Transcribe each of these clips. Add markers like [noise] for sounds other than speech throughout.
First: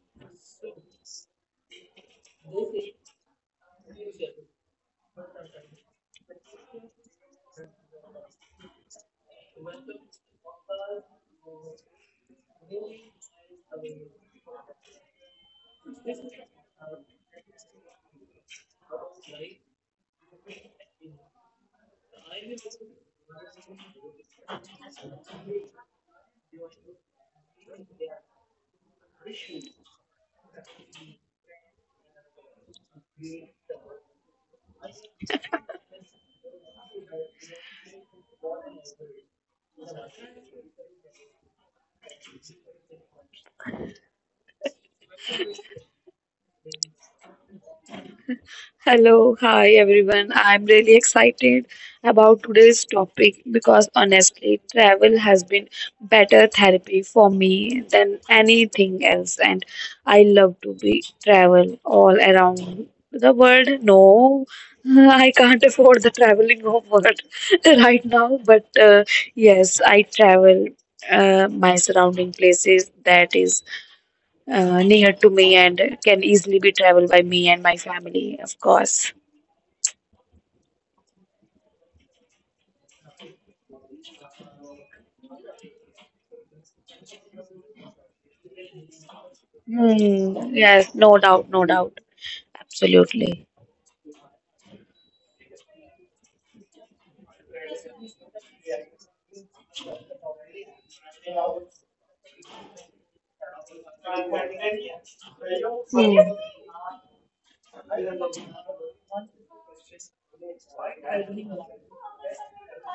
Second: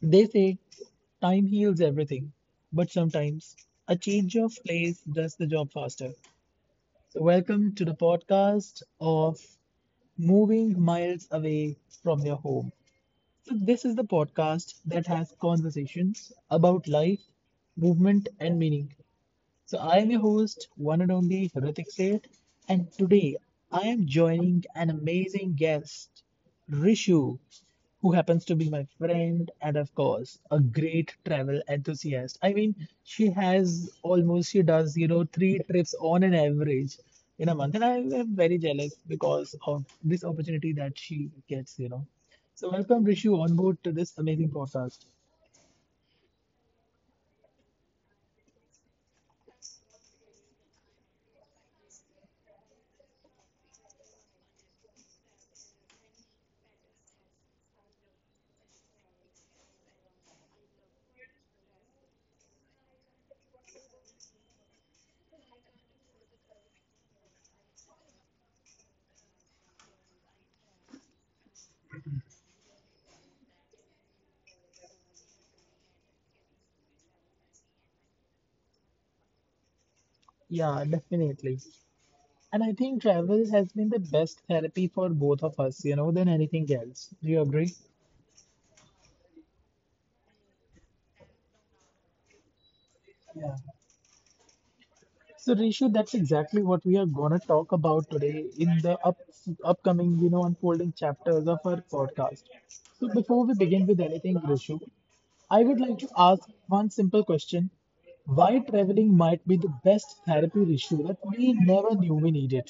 they say time heals everything, but sometimes a change of place does the job faster. So welcome to the podcast of Moving Miles Away from Your Home. So this is the podcast that has conversations about life, movement, and meaning. So, I am your host, one and only Hrithik Seth, and today I am joining an amazing guest, Rishu, who happens to be my friend and, of course, a great travel enthusiast. I mean, she has almost, she does, three trips on an average in a month, and I am very jealous because of this opportunity that she gets, So, welcome, Rishu, on board to this amazing podcast. Hello, hi everyone. I'm really excited about today's topic because honestly, travel has been better therapy for me than anything else, and I love to be travel all around the world. No, [laughs] I can't afford the traveling world [laughs] right now, but yes, I travel my surrounding places that is near to me and can easily be traveled by me and my family, of course. Yeah, definitely. And I think travel has been the best therapy for both of us, than anything else. Do you agree? Hmm, yes, no doubt, no doubt. Absolutely. Yeah. So, Rishu, that's exactly what we are gonna talk about today in the up upcoming, unfolding chapters of our podcast. So, before we begin with anything, Rishu, I would like to ask one simple question: Why traveling might be the best therapy, Rishu, that we never knew we needed?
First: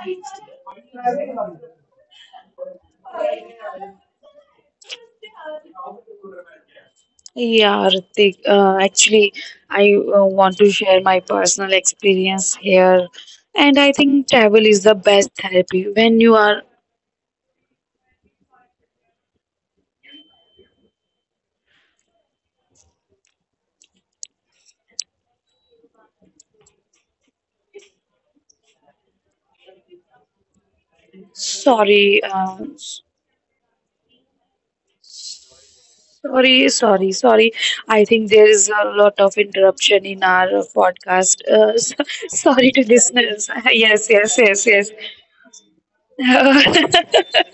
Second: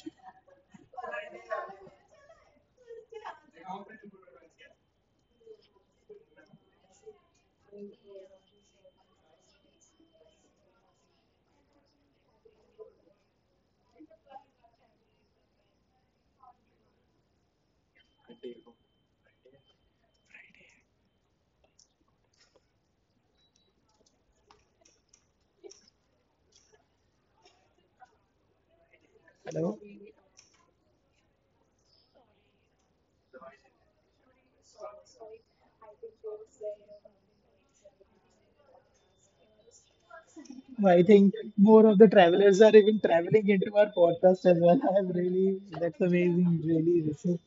Yeah, Ritik, actually, I want to share my personal experience here. And I think travel is the best therapy when you are Hello. sorry, sorry, sorry, sorry. I think there is a lot of interruption in our So, podcast. I think more of the [laughs] sorry to travelers are even listeners. [laughs] traveling into Yes, our yes, podcast as yes, well. [laughs] I'm really, that's amazing, yes. really. [laughs] This is,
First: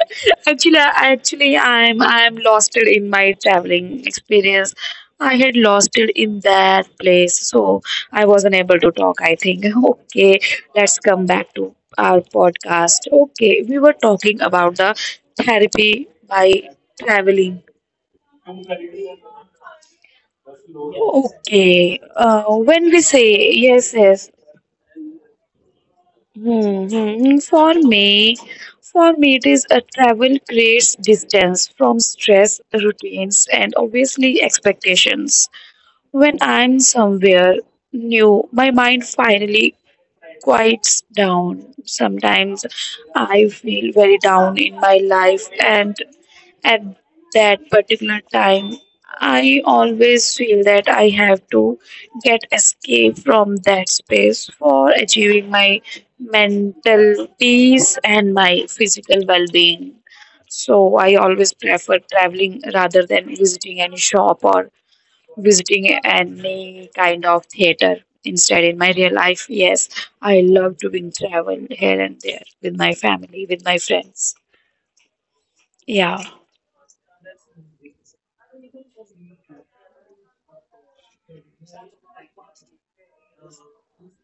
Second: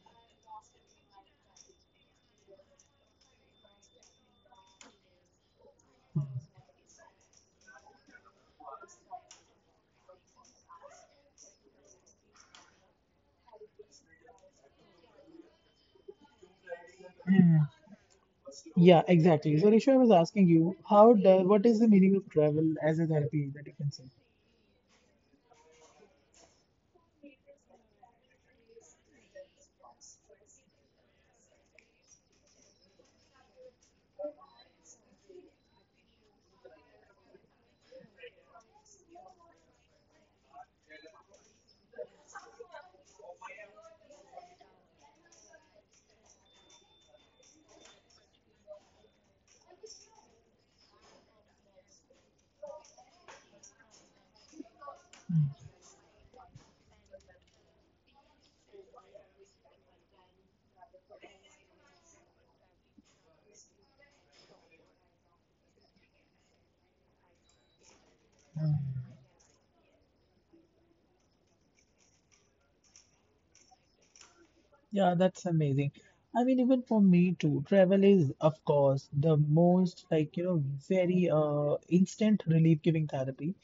Actually, I'm lost it in my traveling experience. I had lost it in that place, so I wasn't able to talk. I think [laughs] okay, let's come back to our podcast. Okay, we were talking about the therapy by hmm. traveling. Yeah, exactly. So Risha, I was asking you, how do, what is the meaning of Okay, travel as a when we therapy that you can say say? yes, yes, hmm, hmm. For me, it is a travel creates distance from stress, routines, and obviously expectations. When I'm somewhere new, my mind finally quiets down. Sometimes I feel very down in my life, and at that particular time, I always feel that I have to get escape from that space for achieving my mental peace and my physical well-being, so I always prefer traveling rather than visiting any shop or visiting any kind of theater instead in my Hmm. real life. Yes, I love doing travel here and there with my family, with my friends. Yeah, that's Yeah. amazing. I mean, even for me too, travel is, of course, the most like, very instant relief giving therapy.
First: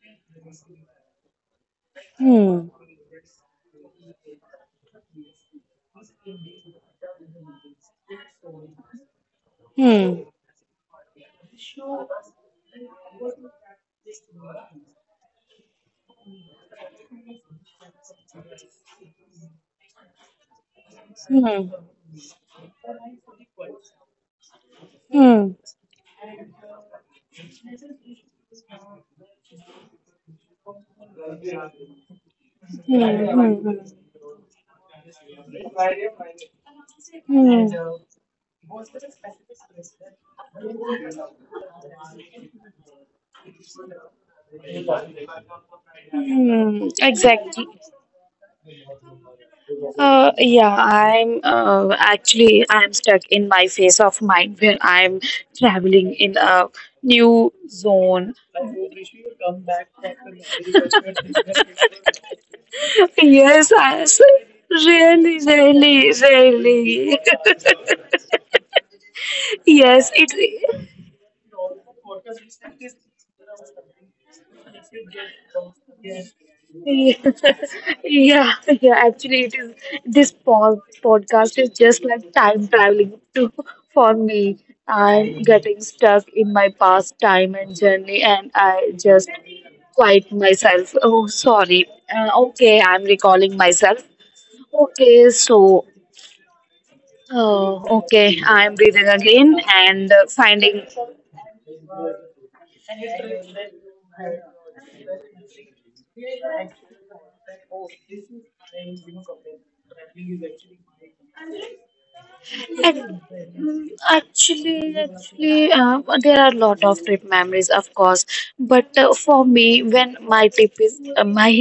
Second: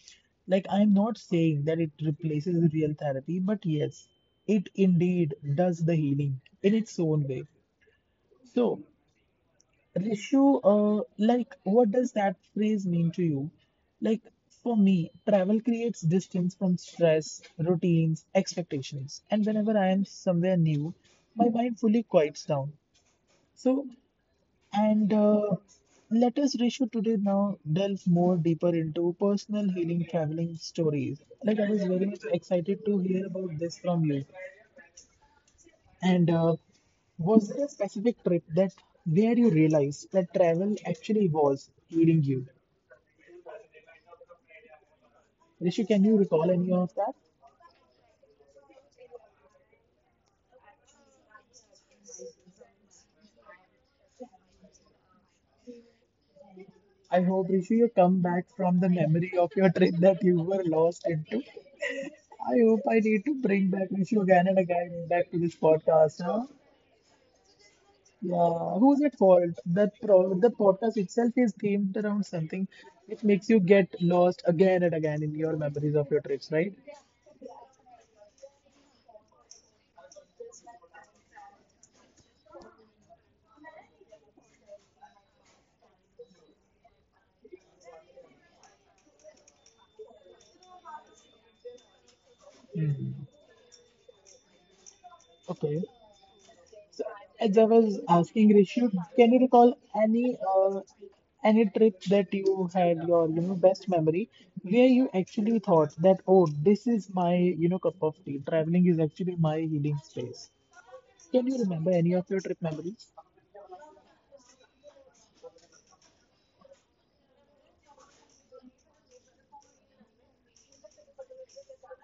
Like, I'm not saying that it Hmm. replaces real therapy, but yes, it indeed does the healing in its own way. So, Rishu, like, what does that phrase mean to you? Like, for me, travel creates distance from stress, routines, expectations. And whenever I am somewhere new, my mind fully quiets down. So, and let us, Rishu, today now delve more deeper into personal healing traveling stories. Like, I was very much excited to hear about this from you. And was there a specific trip that where you realized that travel actually was healing you? Rishi, can you recall Mm, any of that? exactly. Yeah, I'm actually I'm stuck in my phase of mind where I'm traveling in a I hope, Rishi, you new come back from zone. the memory of your trip that you were lost into. I hope I need to [laughs] bring back Yes, Rishi I again s- and again back to this really, podcast. really, Huh? really. Yeah, who's at fault? [laughs] That pro Yes, the podcast it. itself is themed around something which makes you get lost again and again in your memories of your trips, right? Yeah, [laughs] yeah, actually it is this podcast is just like time traveling to for me. I'm getting stuck in my past time and journey, and I just quiet myself. Oh, sorry. Okay, I'm Hmm. recalling myself. Okay, so Okay. So, as I was okay, asking I'm Rishu, breathing can you again recall and any finding uh, any trip that you had your best memory where you actually thought that oh this is my cup of tea, traveling is actually my healing space. Can you remember any of your trip memories? Actually, there are a lot of trip memories, of course. But for me, when my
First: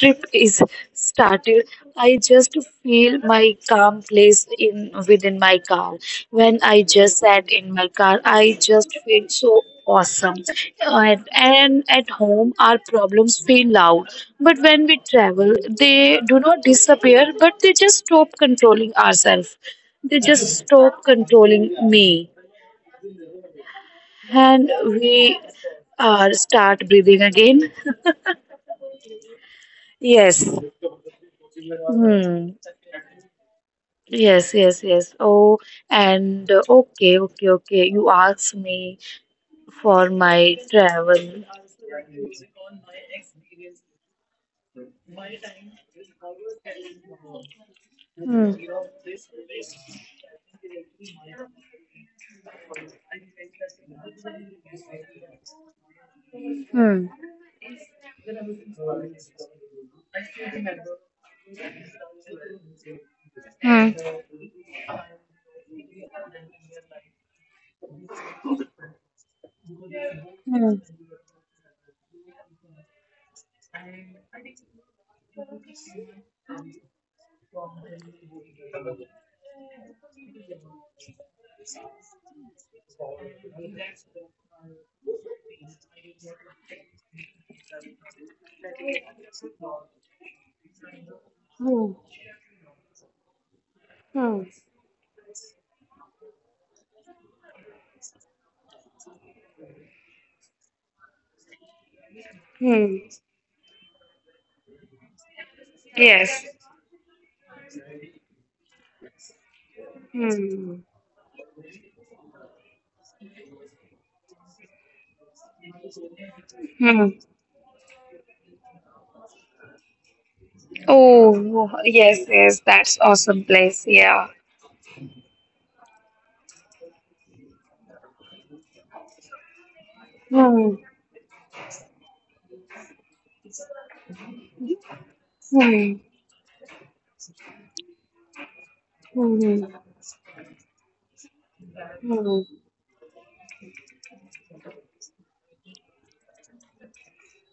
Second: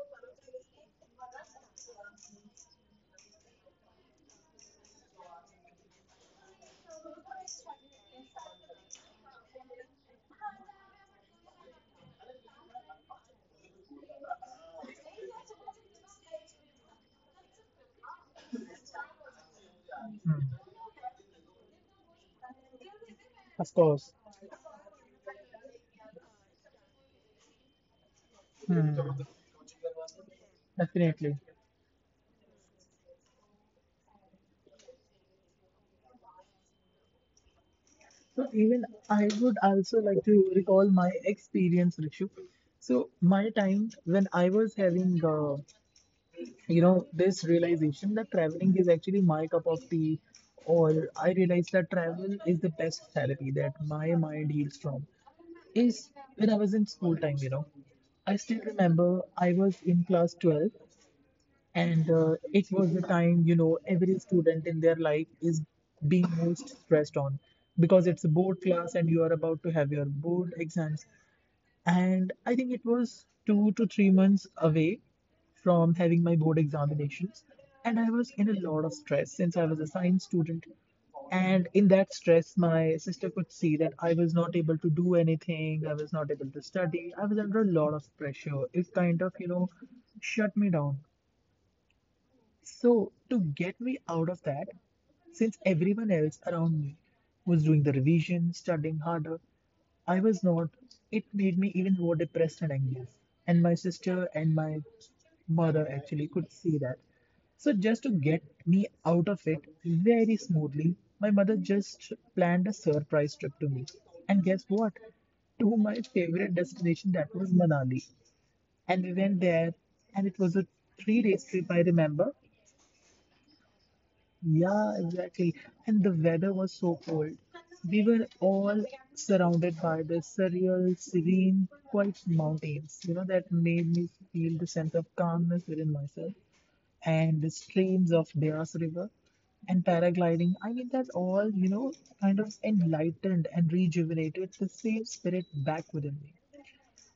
trip is started, I just feel my calm place in within my car. When I just sat in my car, I just feel so awesome. And at home, our problems feel loud. But when we travel, they do not disappear, but they just stop controlling ourselves. They Hum. just stop controlling me, Of course. and we start breathing again. Hmm, Yes. definitely. Hmm. Yes, yes, yes. Oh, and okay, okay, okay. You asked So me even I would for also like my to recall my travel. experience, Rishu. So my time when I was having you know, this realization that traveling is actually my cup of tea, or I realized that travel is the best therapy that my mind heals from is when I was in Hmm. school time, you know. I still remember I was in class 12, and it was the time, you know, every student in their life is being most stressed on because it's a board class and you are about to have your board Hmm. exams. And I think it was 2 to 3 months away from having my board examinations. And I was in a lot of stress since I was a science student. And in that stress, my sister could see that I was not able to do anything, I was not able to study, I was under a lot of pressure. It kind of, you know, shut me down. Hmm. So, to get me out Hmm. of that, since everyone else around me was doing the revision, studying harder, I was not. It made me even more depressed and Hmm. anxious. And my sister and my mother actually Yes. could see that. So, just to get me out of it very Hmm. smoothly, my mother just planned a surprise trip to me. And guess what? To my favorite Hmm. destination, that was Manali. And we went there, and it was a 3 days Oh, trip, I yes, remember. yes. That's awesome place. Yeah. Yeah, exactly. And the weather was so cold. We were all surrounded by the Hmm. surreal, serene, quiet mountains, you know, that made me feel the sense of calmness Hmm. within myself, and the streams of Deas River Hmm. and paragliding. I mean, that all, you know, Hmm. kind of enlightened and rejuvenated the same spirit back within me.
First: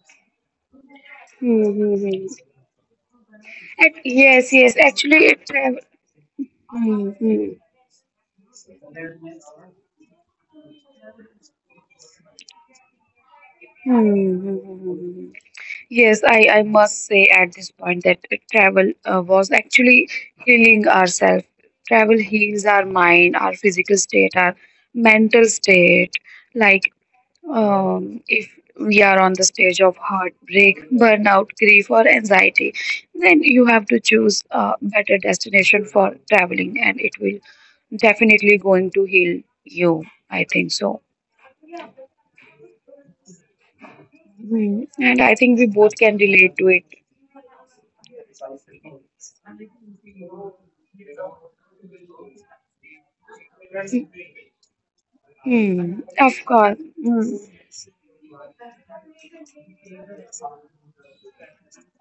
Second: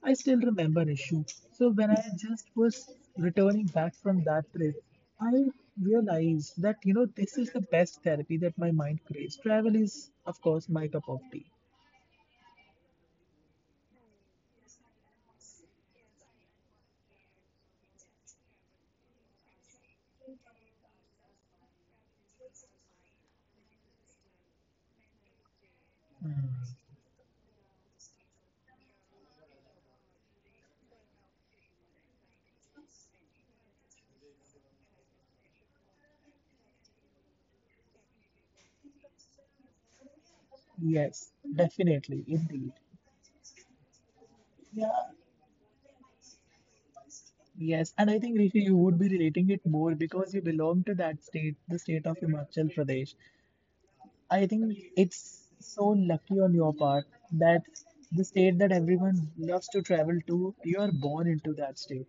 I still remember issue. So when I just was returning back from Yes, that yes. trip, Actually, it I travel. realized that, you know, this is Hmm. the best therapy that my mind craves. Travel is, of course, my cup of tea. Hmm. Yes, I must say at this point that travel was actually healing ourselves. Travel heals our mind, our physical state, our mental state. Like Hmm. If we are on the stage of heartbreak, burnout, grief, or anxiety, then you have to choose a better destination for traveling, and it will definitely going to heal you, I think so. Yes, definitely, indeed. Hmm. And I think Yeah, we both can relate to it. yes. And I think, Rishi, you would be relating it more because you belong to that state, the state of Himachal Pradesh. I think it's Hmm, so of lucky on course. your part Hmm, that the state that everyone loves to travel to, you are born into that state.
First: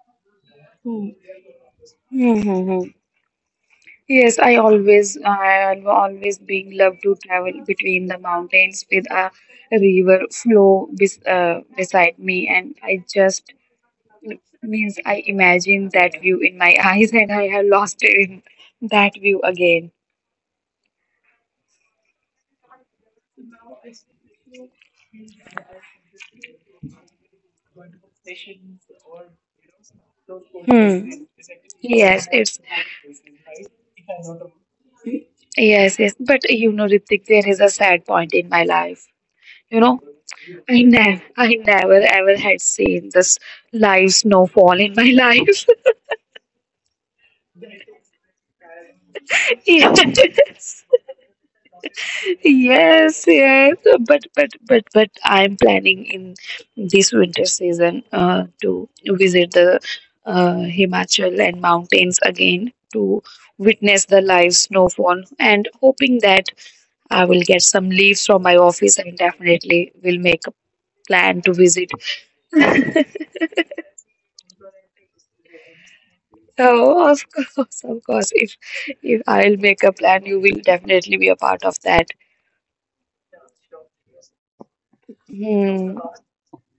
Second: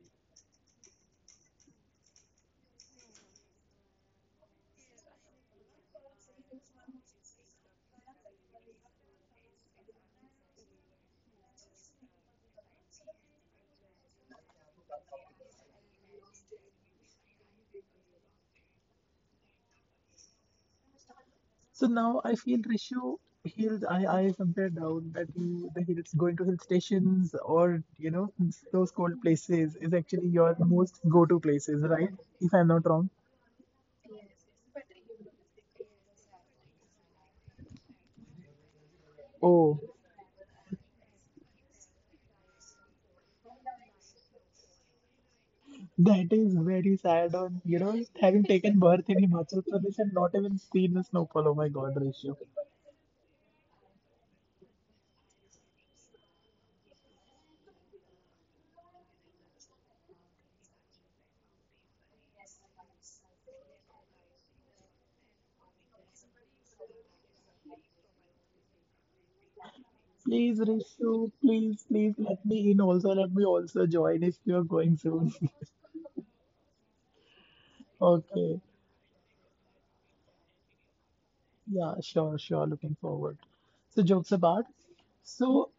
hmm, hmm, hmm. Yes, I always, I have always been love to travel between the mountains with a river flow beside me, and I just means I imagine that view in my [laughs] eyes, and I have lost it in that view again. So now I feel Rishu hills. I somewhere down that you the hills, going to hill stations, or you know, those cold places is actually your most go-to places, right? If I'm not wrong. Yes, yes. But you know, Ritik, there is a sad point in my life. You know, Oh, I never ever had seen this live snowfall in my life. that is very sad on, you know, having taken birth [laughs] in Himachal Pradesh and yes, not even seen the snowfall. Oh my God, ratio. yes, yes. But, I'm planning in this winter season to visit the Himachal and mountains again to witness the live snowfall and hoping that I will get some leaves from my office and definitely will make plan Please, to visit. Rishu, please, [laughs] please let me in also. Let me also join if you're going soon. [laughs] oh, of course, of course. If Okay. I'll make a plan, you will definitely be a part of that. Yeah, sure, sure. Looking forward. So, jokes apart. Hmm. So,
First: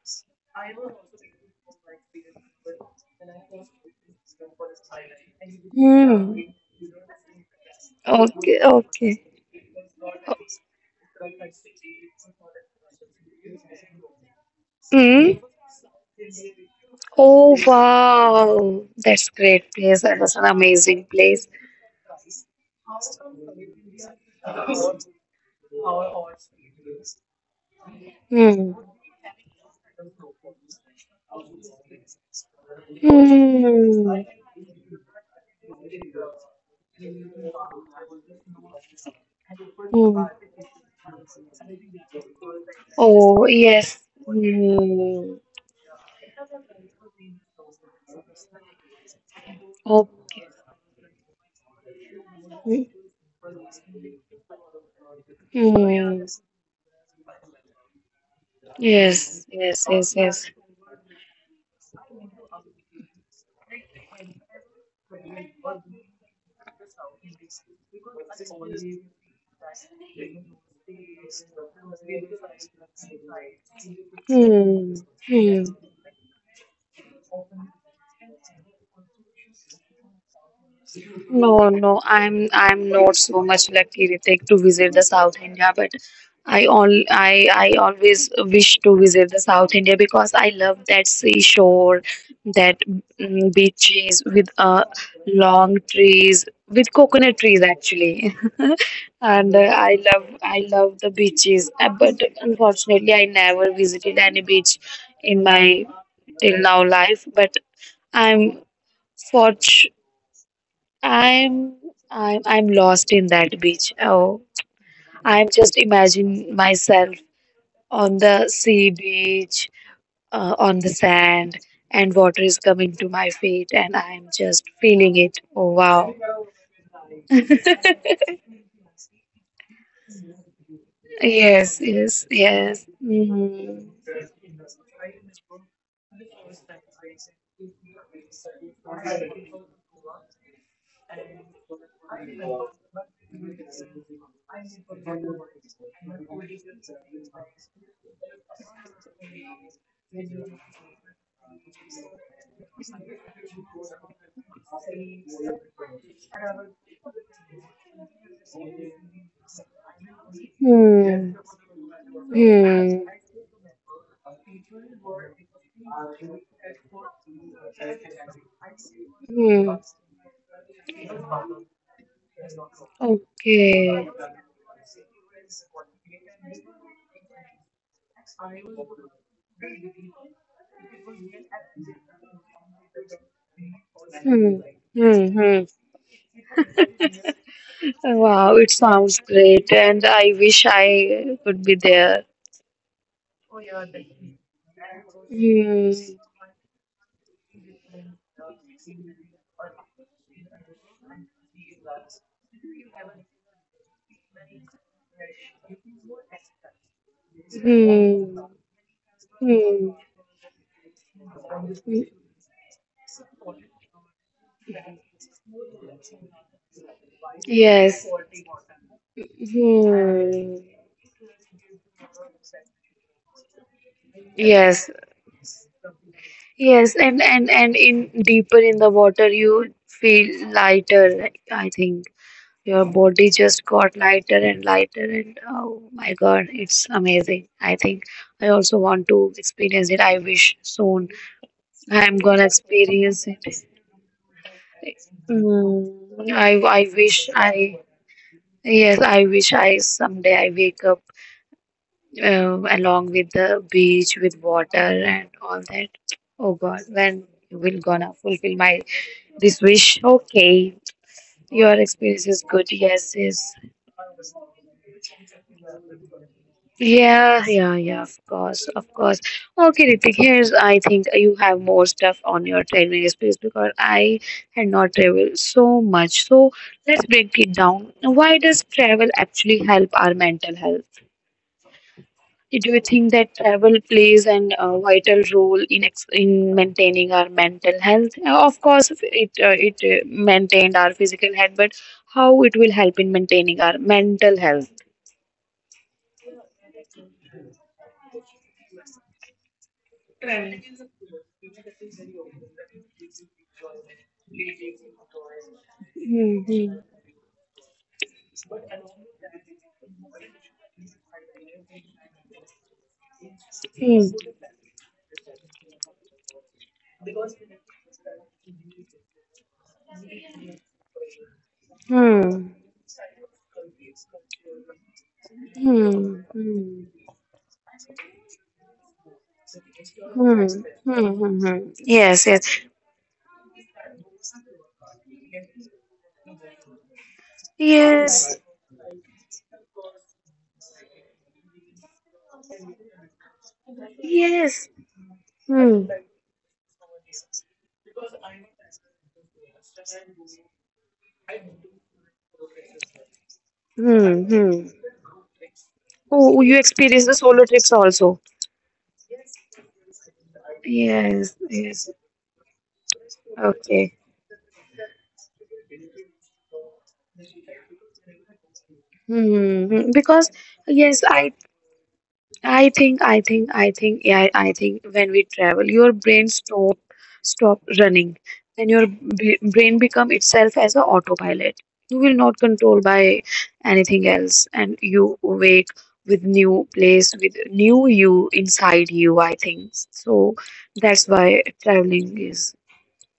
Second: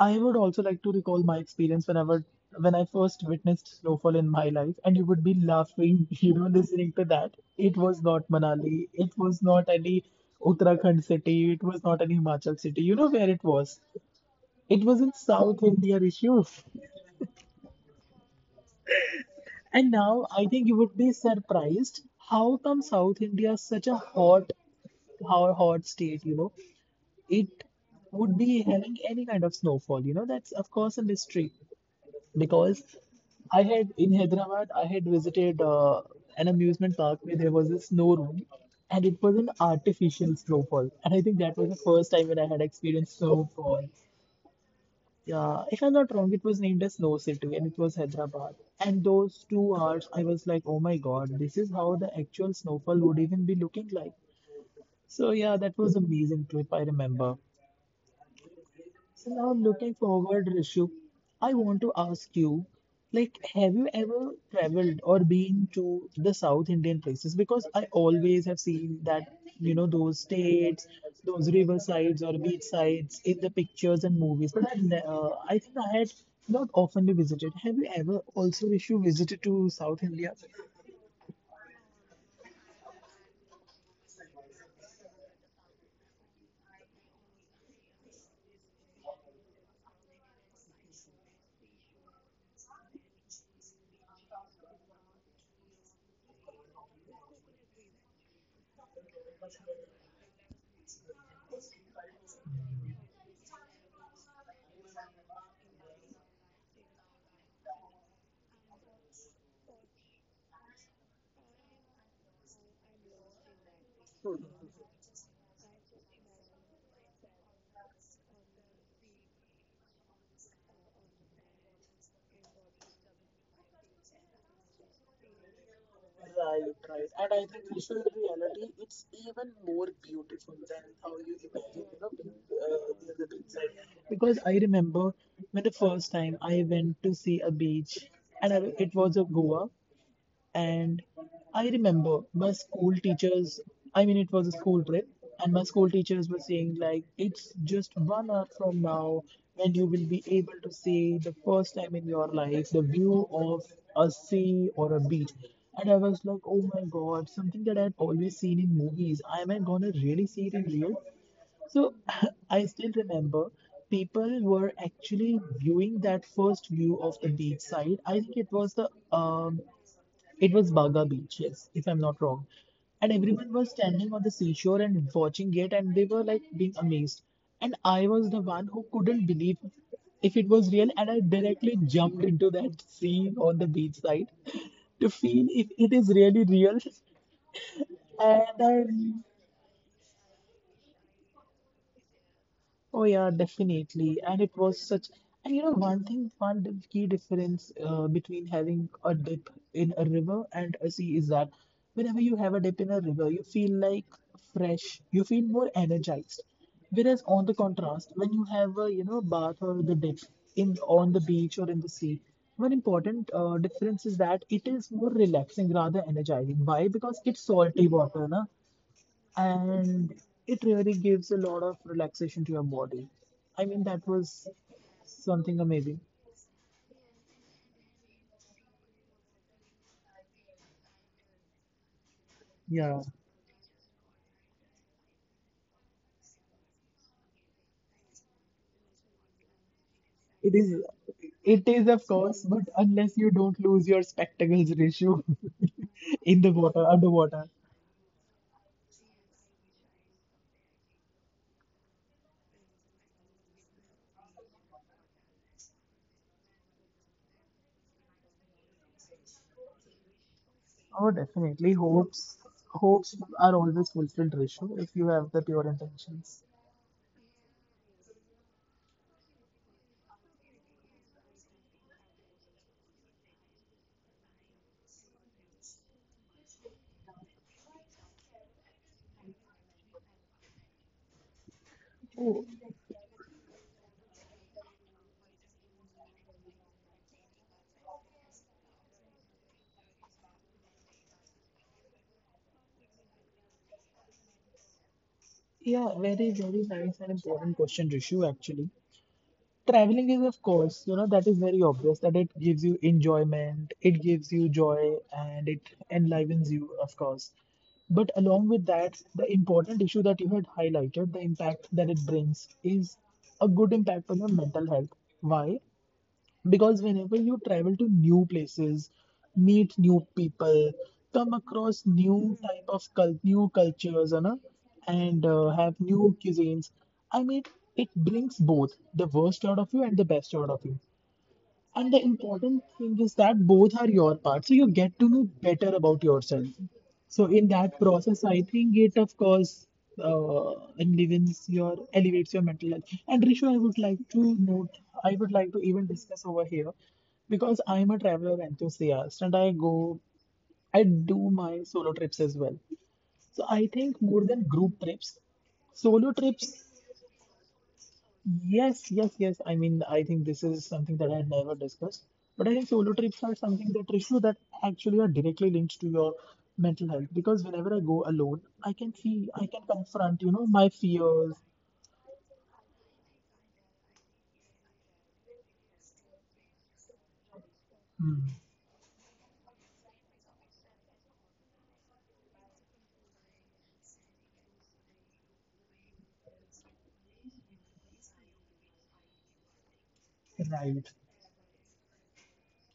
I would also like to recall my experience whenever when I first witnessed snowfall in my life, and you would be laughing, [laughs] you know, listening to that. It was not Manali, it Okay. was not any Uttarakhand city, it was not any Himachal city. You know where it was? It was in South India, Rishu. Oh wow, that's great And place. That now was an I think you would amazing be place. surprised how come South India is such a hot, how hot state, you know, it would Hmm. be having any kind of snowfall. You know, that's of course a mystery because I Hmm. had in Hyderabad, I had visited an amusement park where there was a snow room and it was an artificial snowfall. And I think that was the first time when I had experienced Oh, yes. snowfall. Hmm. Yeah, if I'm not wrong, it was named as Snow City and it was Hyderabad. And those two Oh, hours, I was like, oh my God, this is how the actual snowfall would even be looking like. So yeah, that was hmm. amazing trip, I remember. Yes, So now yes, yes, looking yes. forward, Rishu, I want to ask you, like, have you ever traveled or been to the South Indian places? Because I always have seen that, you know, those states, those river sides or beach sides in the pictures and movies. But I, I think I had not oftenly visited. Have you ever also, Rishu, visited to South India? No, no, I'm not so much lucky, Ritik, to visit the South India, but I always wish to visit the South India because I love that seashore, that mm, beaches with long trees, with coconut trees actually, [laughs] and I love the beaches. But unfortunately, I never visited any beach in my till now life, but. I'm fortu- I'm I'm lost in that beach. Oh, Hmm. I'm just imagine myself on the sea beach, on the sand, and water is coming to my feet, and I'm just feeling it. Oh wow! Right, right. And I think visual reality, it's even more beautiful than how you Yes, imagine, you yes, know, being, yes. Near the Hmm. beachside. Because I remember when the first time I went to see a beach, and I, it was a Goa, and I remember my school teachers, I mean, it was a school trip, and my school teachers were saying, like, it's just 1 hour from now when you will be able to see the first time in your life the view of a sea or a beach. And I was like, oh my God, something that I'd always seen in movies. Am I gonna really see it in real? Hmm. So [laughs] I Hmm. still remember people were actually viewing that first view of the beach side. I think it was the it was Baga Beach, yes, if I'm not wrong. And everyone was Okay. standing on the seashore and watching it, and they were like being amazed. And I was the one who couldn't believe if it was real, and I directly jumped into that sea on the beach side to Hmm. Hmm. feel if it is really real. Wow, it And sounds I. great, and I wish I could be there. Oh yeah, definitely. And it was such, and you Hmm. know, one thing, key difference between having a dip in a river and a sea is that whenever you have a dip in a river, you feel like fresh, you feel more energized. Whereas on the contrast, when you have a, you know, bath or the dip in on the beach or in the sea, one important difference is that it is more relaxing rather energizing. Why? Because it's salty water, na? And it really gives a lot of relaxation to your body. I mean, that was Yes. something amazing. Yes. And in deeper in the water, you feel lighter. I think your Yeah, body just got lighter and lighter, and oh my God, it's amazing. I think I also want to experience it. I wish it is. soon It is, I'm of gonna course, but experience unless it. you don't lose your spectacles ratio [laughs] Mm, in the I water, wish underwater. I, yes I wish I someday I wake up along with the beach with water and all that. Oh God, when will gonna fulfill my this wish? Okay, Oh, your definitely. experience is Hopes, good. Yes, hopes yes. are always fulfilled ratio if you have the pure intentions. Yeah, yeah, yeah, of course, of course. Okay, Ritik, here's I think you have more stuff on your traveling space because I had not traveled so much. So let's break it down. Why does travel actually help our mental health? Do Oh. you think that travel plays an vital role in ex in maintaining our mental health? Of course, it maintained our physical health, but how it will help in maintaining our mental health? Yeah, very, very nice and important question, Rishu, actually. Traveling is, of course, you know, that is very obvious that it gives you enjoyment, it gives you joy, and it enlivens Mhm. you, of course. But along with that, the important issue that you had highlighted, the impact that it brings, is a good Hmm. impact on your mental health. Why? Because whenever you travel to new places, meet new people, come across Hmm. new type of cult, new cultures, you know, and have Hmm. new Hmm. cuisines, I mean, it brings both the worst out of you and the Hmm. best out of Hmm. you. Hmm. Hmm. And the Yes. Yes. important thing is that both are your part. So you get to know better about yourself. So in that Yes. process, I think it of course uh, elevates your mental health. And Rishu, I would like to Yes. note, I would like to Hmm. even discuss over here because I'm a traveler enthusiast and I do my solo trips as well. So I think Hmm. more than Hmm. group trips, solo Oh, you trips. experience. Yes, yes, yes. I mean, I think this is something that Yes. I had never Yes. discussed, but I think solo trips are something Okay. that issue that actually are directly linked to your mental health because whenever I go alone, I can Hmm. see, Hmm. I can Hmm. Because confront, you know, my yes, I fears. Yeah, I think when we travel, your brain stop running, Hmm, and your b brain become itself as a autopilot. You will not control by anything else, and you wake with new place, with new you inside you, I think. So that's why right. traveling is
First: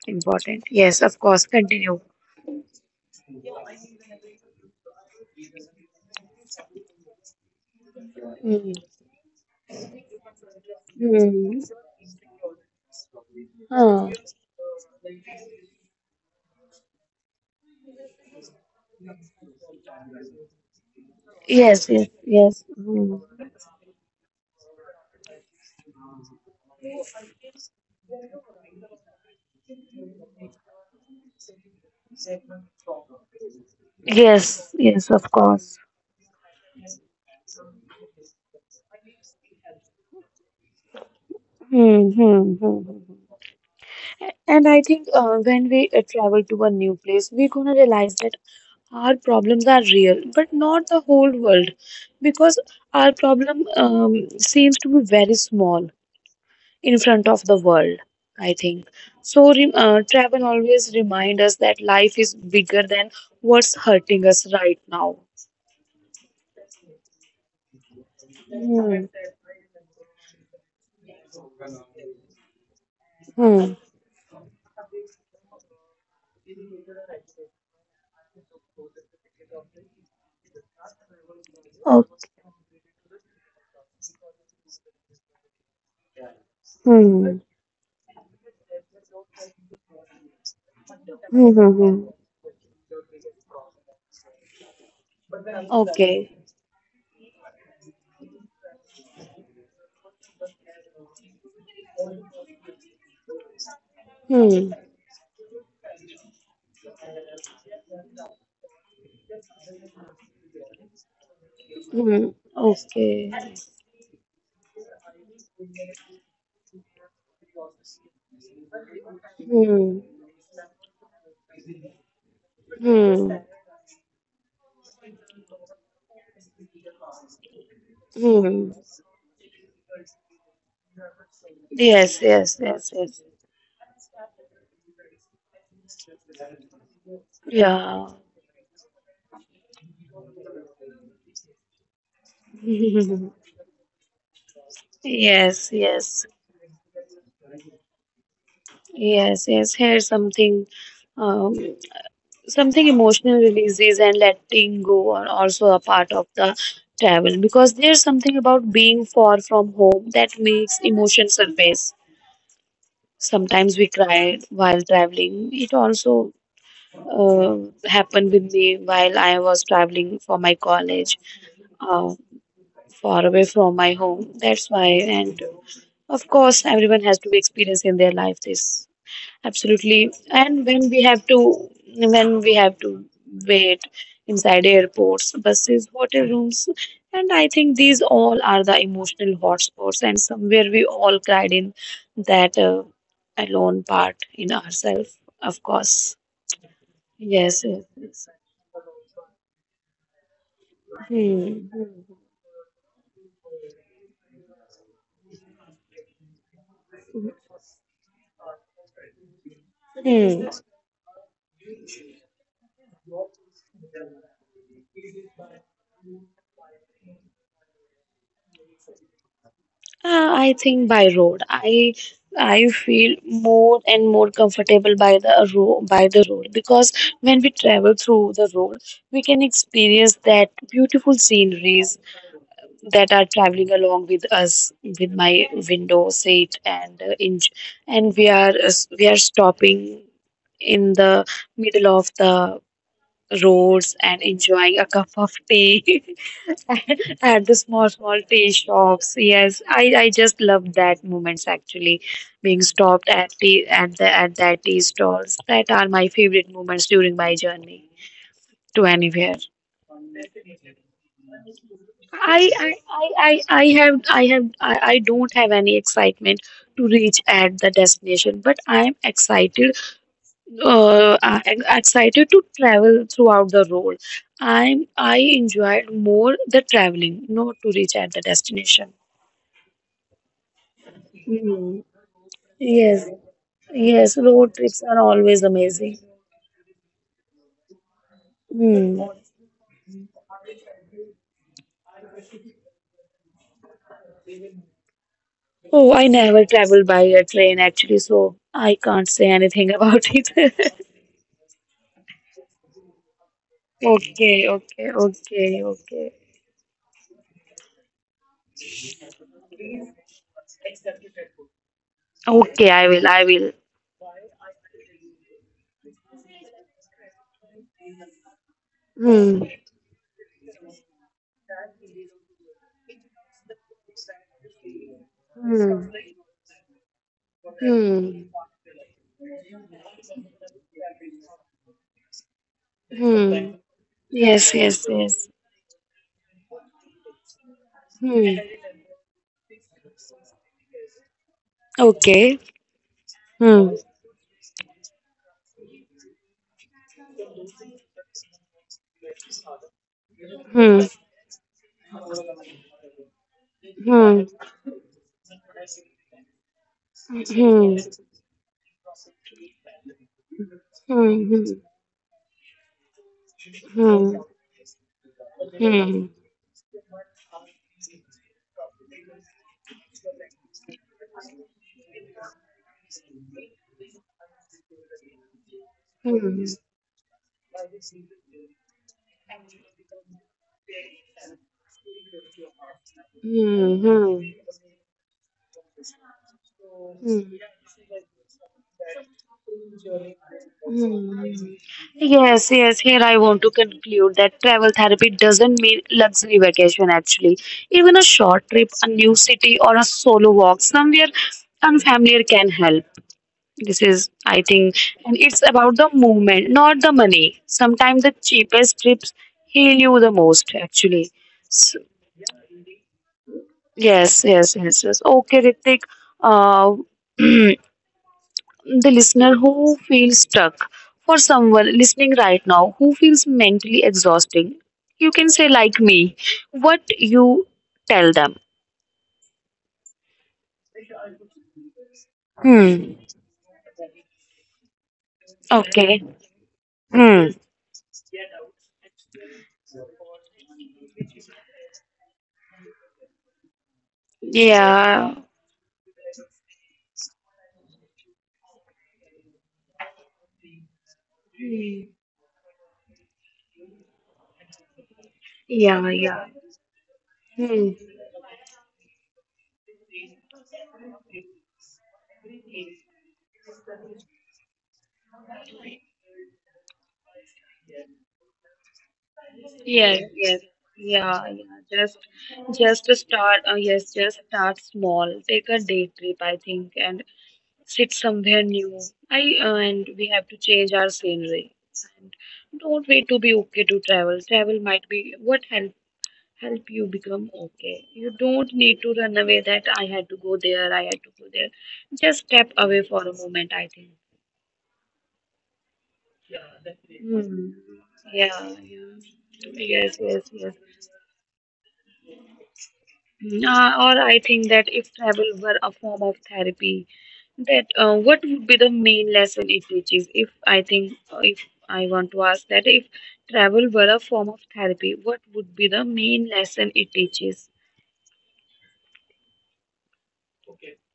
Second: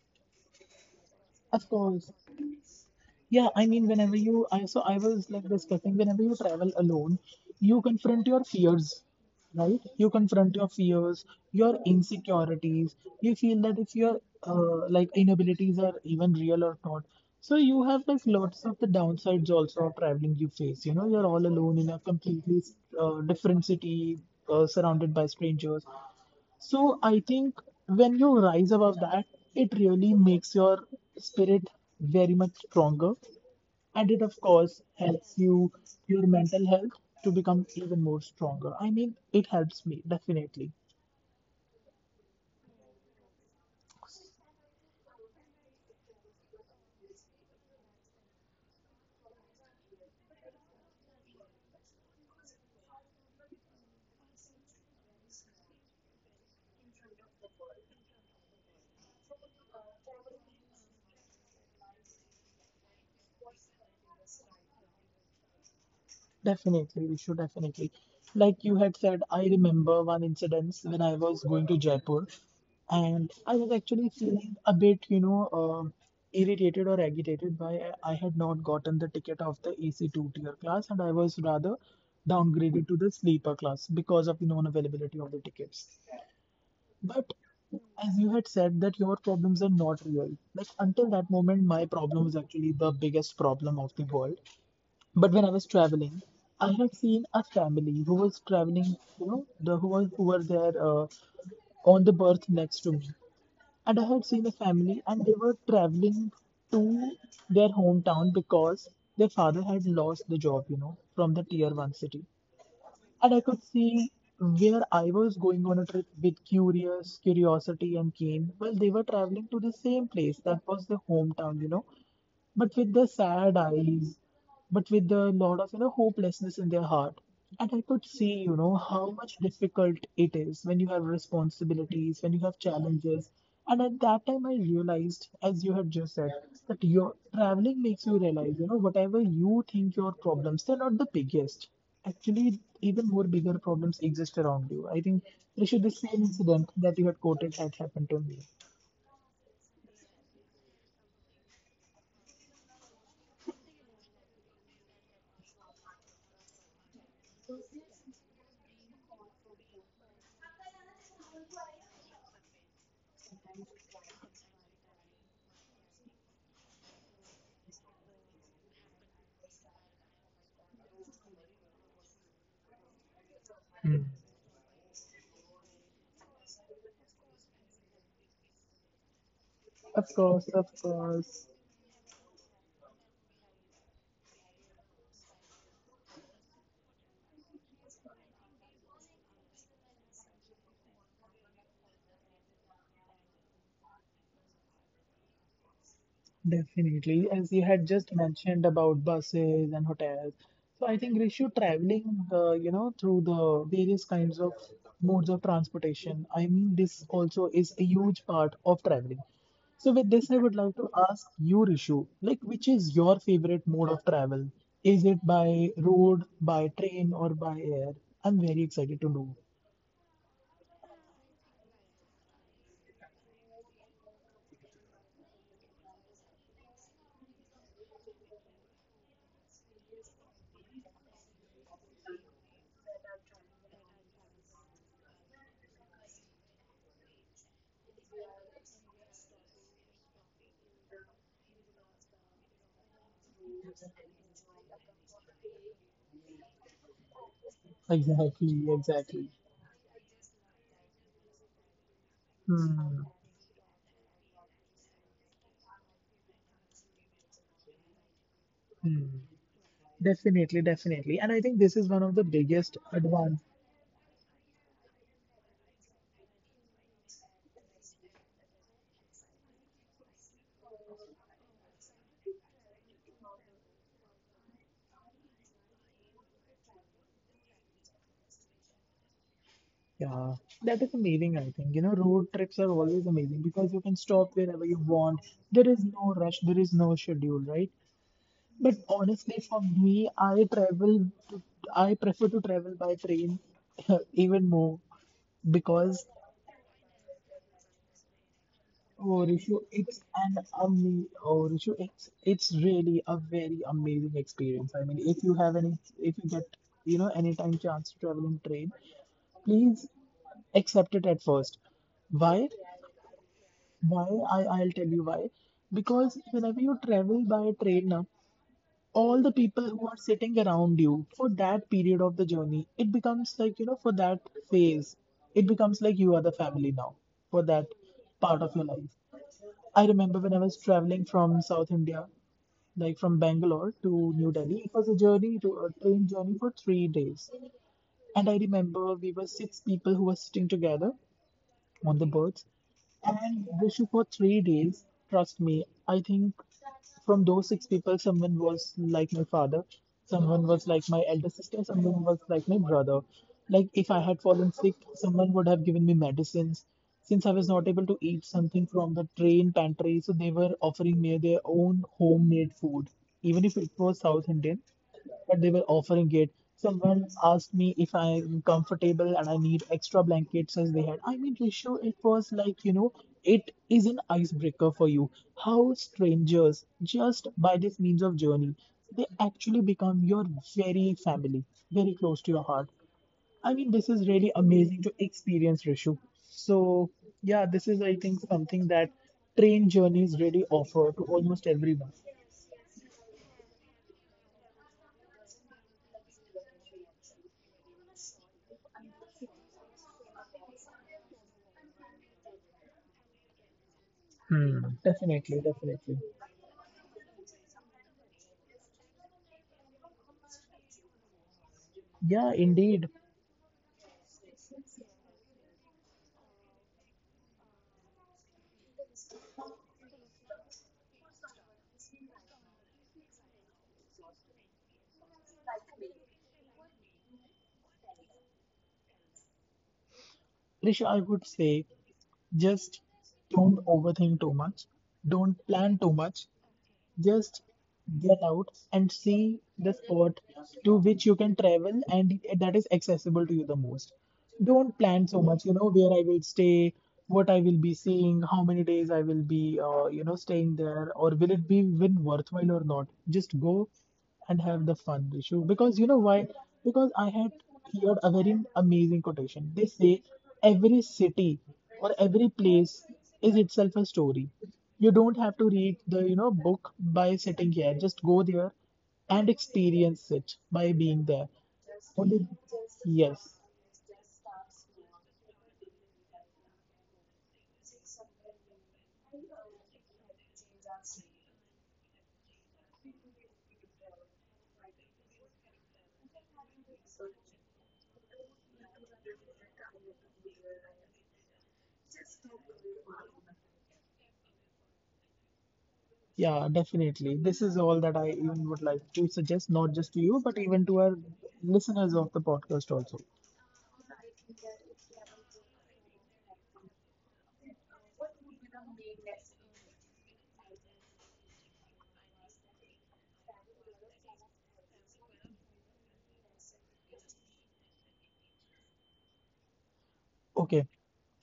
important. Yes, of course, Of continue. course. Yeah, I mean, whenever you, I so I was like discussing, whenever you travel alone, you confront your Mm, fears, right? You confront your fears, mm, your insecurities. You feel that if huh. your like inabilities are even real or not. So you have like lots of the downsides also of traveling you face. You know, you're all alone Yes, in a yes, yes. completely Mm. Different city, surrounded by strangers. So I think when you rise above that, it really makes your spirit very much stronger. And it, of course, Yes, yes, helps of you, course. your mental health to become even more stronger. I mean, it helps me, definitely. Hmm, hmm, hmm. And I think when we travel to a new place, we're gonna realize that our problems are real, but not the whole world, because our problem seems to be very small in front of the world. I think so. Re travel always remind us that life is bigger than what's hurting us right now. Definitely, we should definitely. Like you had said, Hmm. I remember one incident when I was going to Jaipur and I was Hmm. actually feeling a bit, irritated or agitated by I had not gotten the ticket of the AC two tier class and I was rather downgraded to the sleeper class because of the non-availability of the tickets. But Hmm. as you had said that your problems are not real, like until that moment Hmm. my Hmm. problem Hmm. was actually the biggest problem of the world, but when I was traveling, Okay. I had seen a family who was traveling, you know, the who was who were there on the berth next to me. And I had seen a Hmm. family and they were traveling to their hometown because their father had lost the job, you know, from the tier one city, Hmm. and I Okay. could see where I was going on a trip with curious curiosity and keen. Well, they were traveling to the same Hmm. place that was their hometown, you know, but with the sad Hmm. eyes, but with the lot of hopelessness in their heart. And I could see, you know, Hmm. how much difficult it is when you have responsibilities, when you Yes, have yes, yes, challenges, yes. and at that time, I realized, as you had just said, that your traveling makes you Yeah. realize, you know, whatever you think your problems, they're not the biggest. Actually, even more bigger problems exist around you. I think, Rishu, the Yes, same yes, incident that you had quoted had happened to me. yes, yes. Here's something, um, something emotional releases and letting go are also a part of the travel because there's something about being far from home that makes emotion surface. Sometimes we cried while traveling. It also uh, happened with me while I was traveling for my college, uh, far away from my home. That's why. And of course, everyone has to experience in their life this. Of Absolutely. course, of And when we course. have to, when we have to wait inside airports, buses, hotel rooms, and I think these all are the emotional hotspots. And somewhere we all cried in that alone part in ourselves. Of course. Definitely, as you had Yes. just Yes. Yes. mentioned about buses and hotels, so I think Rishu Hmm. traveling, you know, through the various kinds of modes of transportation. I mean, this also is a huge part of traveling. So with this, I would like to ask you, Rishu, like which is your favorite mode of travel? Is it by road, by train, or by air? I'm very excited to know. I think by road. I feel more and more comfortable by the road because when we travel through the road, we can experience that beautiful sceneries that are traveling along with us with my window seat and and we are stopping in the middle of the roads and enjoying a cup of tea. [laughs] [laughs] At the small, small Exactly, tea exactly. shops. Yes, I just love that moments actually being Hmm. stopped at tea at the at that tea stalls. That are my favorite moments during my journey to Hmm. anywhere. Definitely, definitely. And I think this is one of the biggest I I, advan. I have I have I don't have any excitement to reach at the destination, but I am excited to travel throughout the road. I enjoyed more the traveling, not to reach at the destination. Yeah, that is amazing, I think. You know, road trips are always Yes, amazing because you can stop yes, wherever you road trips want. are always There is no amazing. rush, there is no schedule, right? But Hmm. honestly, for me, I prefer to travel by train [laughs] even more because, Oh, I never traveled by a train actually, so I oh, can't say Rishu, anything it's about an it. amazing, [laughs] oh, Rishu, it's really a very amazing Okay, experience. I mean, okay, if you have any, okay, if you okay. get, you know, anytime chance to travel in train, please accept it at first. Why? Okay, I will, I will. Why? I'll tell you why. Because whenever you travel by train now, all the people Hmm. who are sitting around you for that period of the journey, it becomes like, you know, for that phase, it becomes like you are the family now for that part of your life. I remember when I was traveling from South India, like from Bangalore Hmm. to New Delhi, it was a Yes, journey yes, to a yes. train journey for 3 days. And I remember Hmm. we were six people who were sitting together on the birds Okay. and they shoot for three Hmm. days. Trust me, I think from those six people, someone was like my father, someone was like my elder Hmm. sister, someone was like my brother. Like if I had fallen sick, Hmm. someone would have given me medicines. Since I was not able to eat something from the train pantry, so they were offering me their own Hmm. Hmm. homemade food, even if it was South Indian, Hmm. but they were offering it. Hmm. Someone asked me if I'm comfortable and I need extra blankets as they had. I mean, Rishu, it was like, you know, it is an icebreaker for you. How strangers, Hmm. just by this means of journey, they actually become your very family, very close to your heart. I mean, this is really Hmm. amazing to experience, Rishu. So, yeah, this is, Hmm. Hmm. I think, something that train journeys really offer to almost everyone. Yes, yes, here I want to conclude that travel therapy doesn't mean luxury vacation actually. Even a short trip, a new city, or a solo walk somewhere unfamiliar can help. This is, I think, Definitely, And definitely. it's about the movement, not the money. Sometimes the cheapest trips heal you the most actually. Yeah, So, indeed. yes, yes, yes, yes. Okay, Ritik. Uh, [clears throat] the listener who feels stuck. For someone listening right now who feels mentally exhausting, you can say, like me, what you tell them. Risha, I would say just Hmm. don't overthink too much. Don't plan too much. Okay. Just Hmm. get out and see the spot to which you can travel and that is accessible to you the most. Don't plan so much, you Yeah. know, where I will stay, what I will be seeing, how many days I will be, you know, staying there, or will it be even worthwhile or not. Just go and have the fun, Rishu. Because you know why? Yeah. Because Yeah. I had heard a very Hmm. amazing quotation. They say every city or every place is itself a story. You don't have to read the, book by sitting here. Just go there and experience it by Yes, being there yes, yeah, only. yeah. Just, Yes. just to start. Yes, just start small. Take a day trip, I think, and sit somewhere new. I and we have to change our scenery. And don't wait to be okay to travel. Travel might be what help you become okay. You don't need to run away that I had to go there, I had to go there. Just step away for a moment, I think. Yeah, definitely. This is all that I Hmm. even would like to Yeah. suggest, not just to you, but Yes, even to yes, our yes. listeners of the podcast also. Mm, or I think that if travel were a form of therapy, that what would be the main lesson it teaches? If I want to ask that, if travel were a form of therapy, what would be the main lesson it teaches? Okay.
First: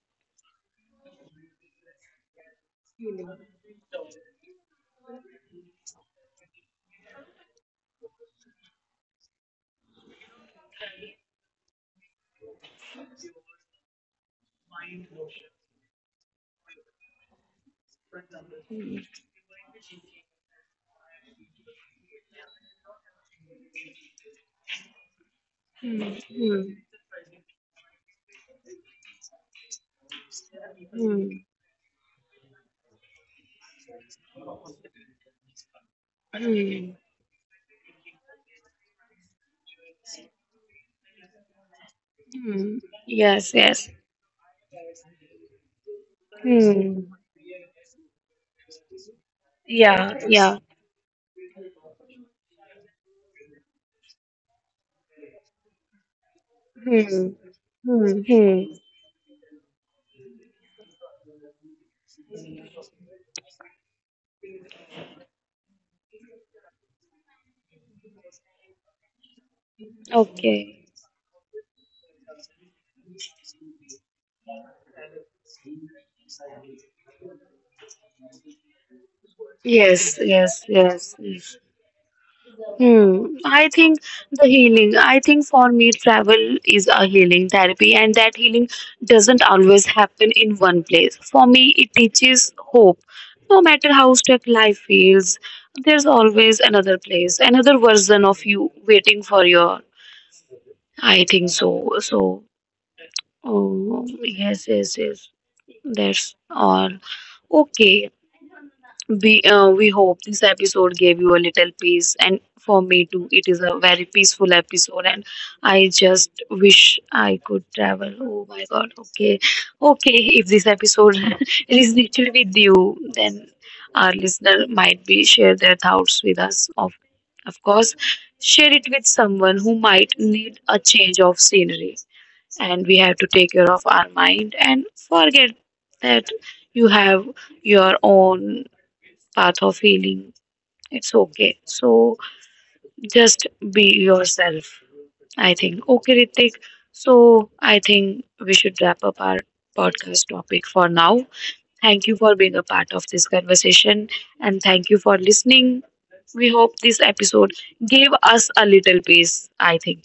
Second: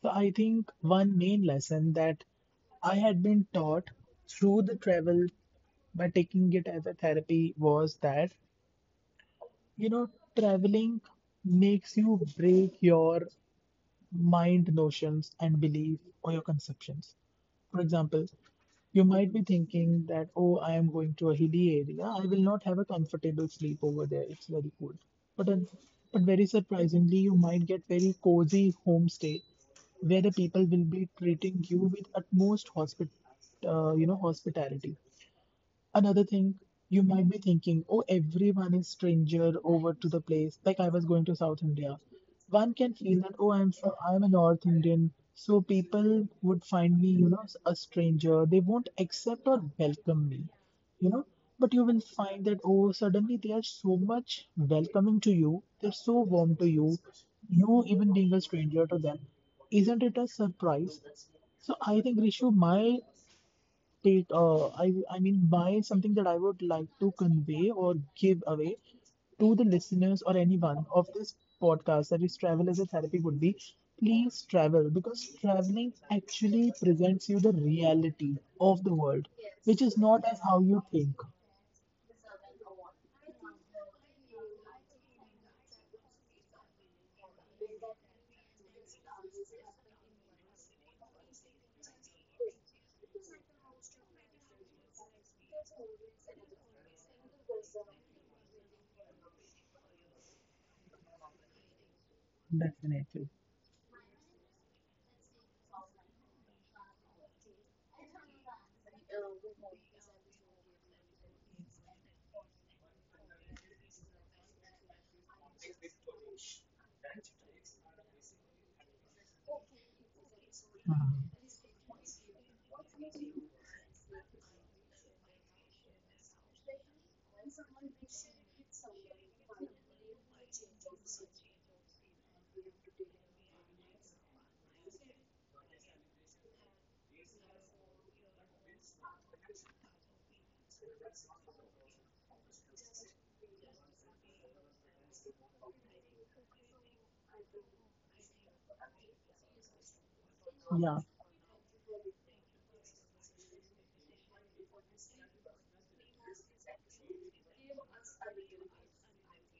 So I think one main lesson that I had been taught through the travel by taking it as a therapy was that, you know, traveling makes you break your mind notions and belief or your conceptions. For example, you might be thinking that, oh, I am going to a hilly area. I will not have a comfortable sleep over there. It's very cold. But, but very Hmm. surprisingly, you might get very cozy homestay where the people will be Hmm. treating you with utmost hospitality. Another thing Hmm. you might be thinking, oh, everyone is stranger over to the place. Like I was going to South India. Hmm. One can feel Yes. that, oh, Yes. I'm a North Indian, so people would Hmm. find me, you know, a stranger. They won't accept or Yeah. welcome Yeah. me, you know. But you will find that, oh, suddenly they are so much welcoming to you. They're so warm to you. Hmm. You Hmm. even Hmm. being a stranger to them. Isn't it a surprise? So I think Rishu, I mean, by something that I would like to convey or give away to the listeners or Okay. anyone of this podcast that is travel as a therapy would be please travel because traveling actually presents you the reality of the world, Yes. which is not Yes. as how Yes. you think. Hmm. I think the healing, I think for me, travel is a healing therapy, and that healing doesn't always happen in one place. For me, it teaches hope. No matter how stuck life feels, there's always another place, another version of you waiting for your. I think so. So, Definitely. oh, yes, yes, yes. That's all. Okay. We hope this episode gave you a little peace, and for me too, it is a very peaceful episode. And I just wish I could travel. Oh my God! Okay, okay. If this episode [laughs] resonated with you, then our listener might be share their thoughts with us. Of course, share it with someone who might need a change of scenery. And we have to take care of our mind and forget that you have your own path of healing. It's okay. So just be yourself, I think. Okay, Ritik. So I think we should wrap up our podcast topic for now. Yeah. Thank you for being a part of this conversation and thank you for listening. We hope this episode gave us a little peace, I think.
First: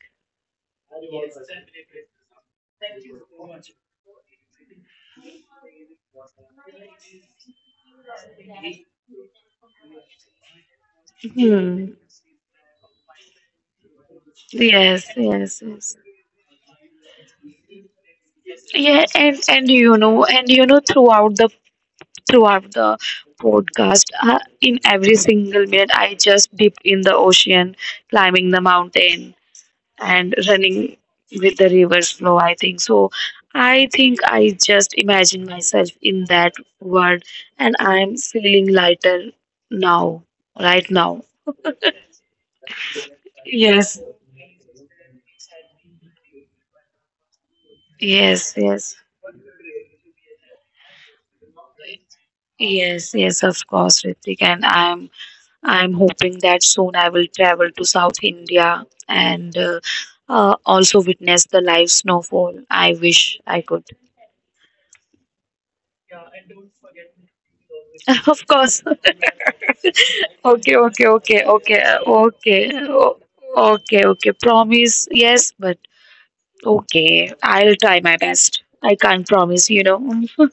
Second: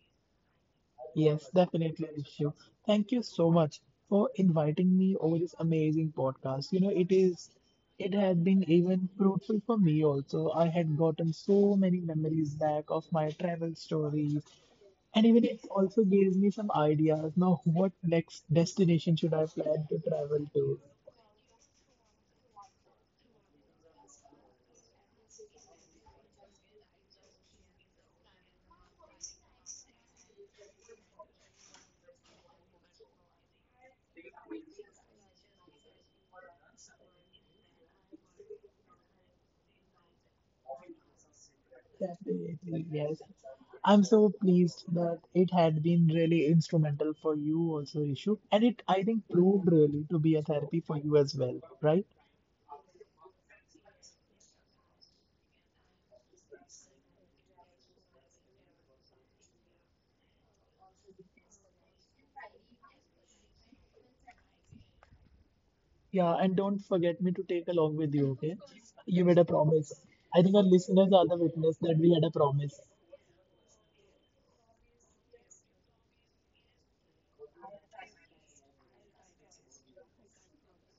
Yes, definitely, Rishu. Thank you so much for inviting me over this amazing podcast. You know, it had been even fruitful for me also. I had gotten so many memories back of my travel stories, Yes, and even yes, it yes. also gives me some ideas. Now, what next Yeah, destination and should I and plan you to know, and travel you know, to? Throughout the podcast, in every single minute, I just dip in the ocean, climbing the mountain, and running with the river flow. I think so. I think I just imagine myself in that world, and I'm feeling lighter now, right now. Definitely, yes. I'm so Yes, pleased that it had been really instrumental for you also, Ishu. And yes, it, I yes, think, proved really to be a therapy for you as well, right? yes, yes. Of course, Ritik, and I'm hoping that soon I will travel to South India and also witness the live snowfall. I wish I could. Yeah, and don't forget me to take along with you, okay? [laughs] Of You made course. a promise. I think our [laughs] listeners are Okay, the okay, witness that okay, we had a okay, promise. Okay, okay. Promise, yes, but okay, I'll try my best. I can't promise, you know. [laughs]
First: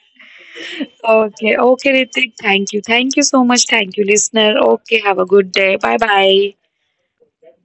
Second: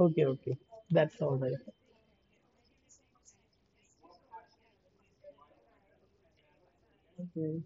Okay, okay. That's all right. Okay, okay, Ritik. Thank you. Thank you so much. Thank you, listener. Okay, have a good day. Bye bye. Okay.